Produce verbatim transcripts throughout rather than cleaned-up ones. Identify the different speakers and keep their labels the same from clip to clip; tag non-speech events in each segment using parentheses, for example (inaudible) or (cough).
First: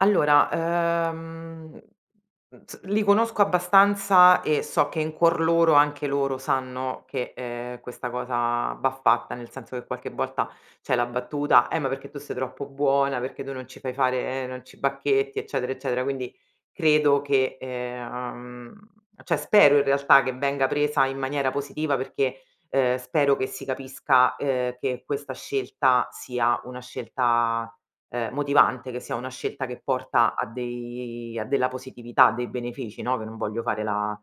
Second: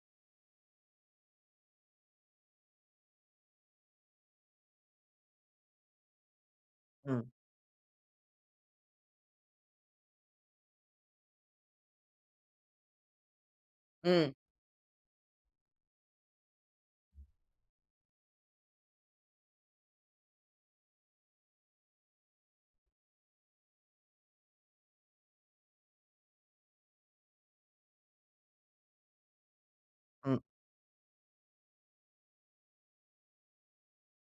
Speaker 1: Allora, uhm, mhmm, z li conosco abbastanza e so che in cuor loro anche loro sanno
Speaker 2: Mh.
Speaker 1: che, ehm, questa cosa va fatta. Nel senso che, qualche volta c'è la battuta: "Eh, ma perché tu sei troppo buona, perché tu non ci fai
Speaker 2: Mh.
Speaker 1: fare non ci bacchetti," eccetera, eccetera. Quindi, credo che ehm uhm, ceh spero, i realtà, che venga presa in maniera positiva, perché, ehm, spero che si capisca, ehm, che questa scelta sia una scelta, ehm, motivante, che sia una scelta che porta
Speaker 2: Mh.
Speaker 1: a dei a della positività, a dei benefici, no, che non voglio fare la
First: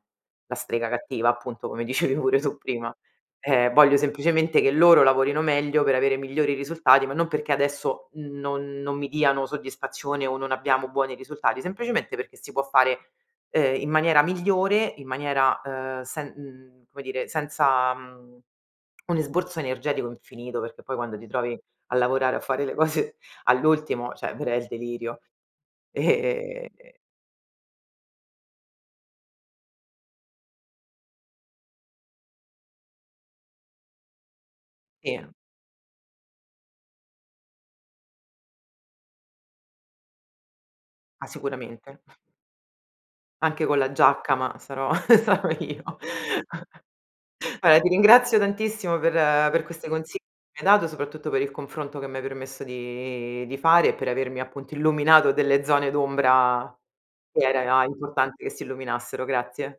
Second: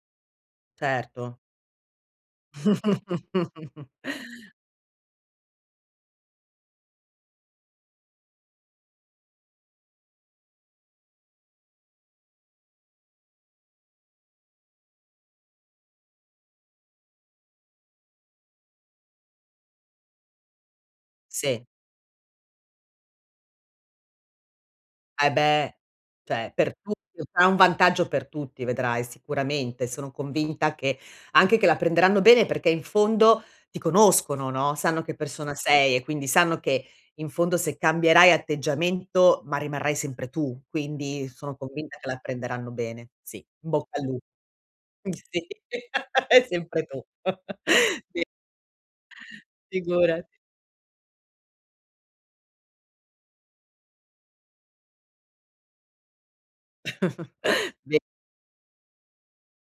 Speaker 1: la strega cattiva,
Speaker 2: Certo.
Speaker 1: appunto, come dicevi pure tu prima. Ehm,
Speaker 2: (chuckles)
Speaker 1: voglio semplicemente che loro lavorino meglio, per avere migliori risultati, ma non perché adesso non non mi diano soddisfazione o non abbiamo buoni risultati, semplicemente perché si può fare, ehm, in maniera migliore, in maniera, ehm, sen mhmm, come dire, senza, mhmm, un esborso energetico infinito, perché poi quando ti trovi
Speaker 2: Sì.
Speaker 1: a lavorare, a fare le cose all'ultimo, ceh, verrà il delirio.
Speaker 2: Ah, eh beh! ceh,
Speaker 1: E
Speaker 2: per
Speaker 1: e
Speaker 2: tutti (unintelligible) un vantaggio per tutti vedrai, sicuramente. Sono convinta che anche che la prenderanno bene, perché in fondo ti conoscono, no, sanno che
Speaker 1: I
Speaker 2: persona sei e quindi sanno che, in fondo, se cambierai atteggiamento, ma rimarrai sempre tu.
Speaker 1: Ah,
Speaker 2: Quindi, sono convinta
Speaker 1: sicuramente.
Speaker 2: che la prenderanno bene. Sì,
Speaker 1: Anche
Speaker 2: im
Speaker 1: con la
Speaker 2: bocca al lu
Speaker 1: giacca, ma sarò
Speaker 2: mhmm, sì
Speaker 1: (chuckles) sarò io!
Speaker 2: (chuckles) e
Speaker 1: (chuckles)
Speaker 2: sempre tu!
Speaker 1: vaè, ti
Speaker 2: (chuckles) (unintelligible)
Speaker 1: ringrazio tantissimo per per queste consi che
Speaker 2: Figurati.
Speaker 1: mi hai dato, soprattutto per il confronto che mi hai permesso di di fare e per avermi, appunto, illuminato delle zone d'ombra che
Speaker 2: (chuckles)
Speaker 1: era e a
Speaker 2: (unintelligible)
Speaker 1: importante che si illuminassero. Grazie.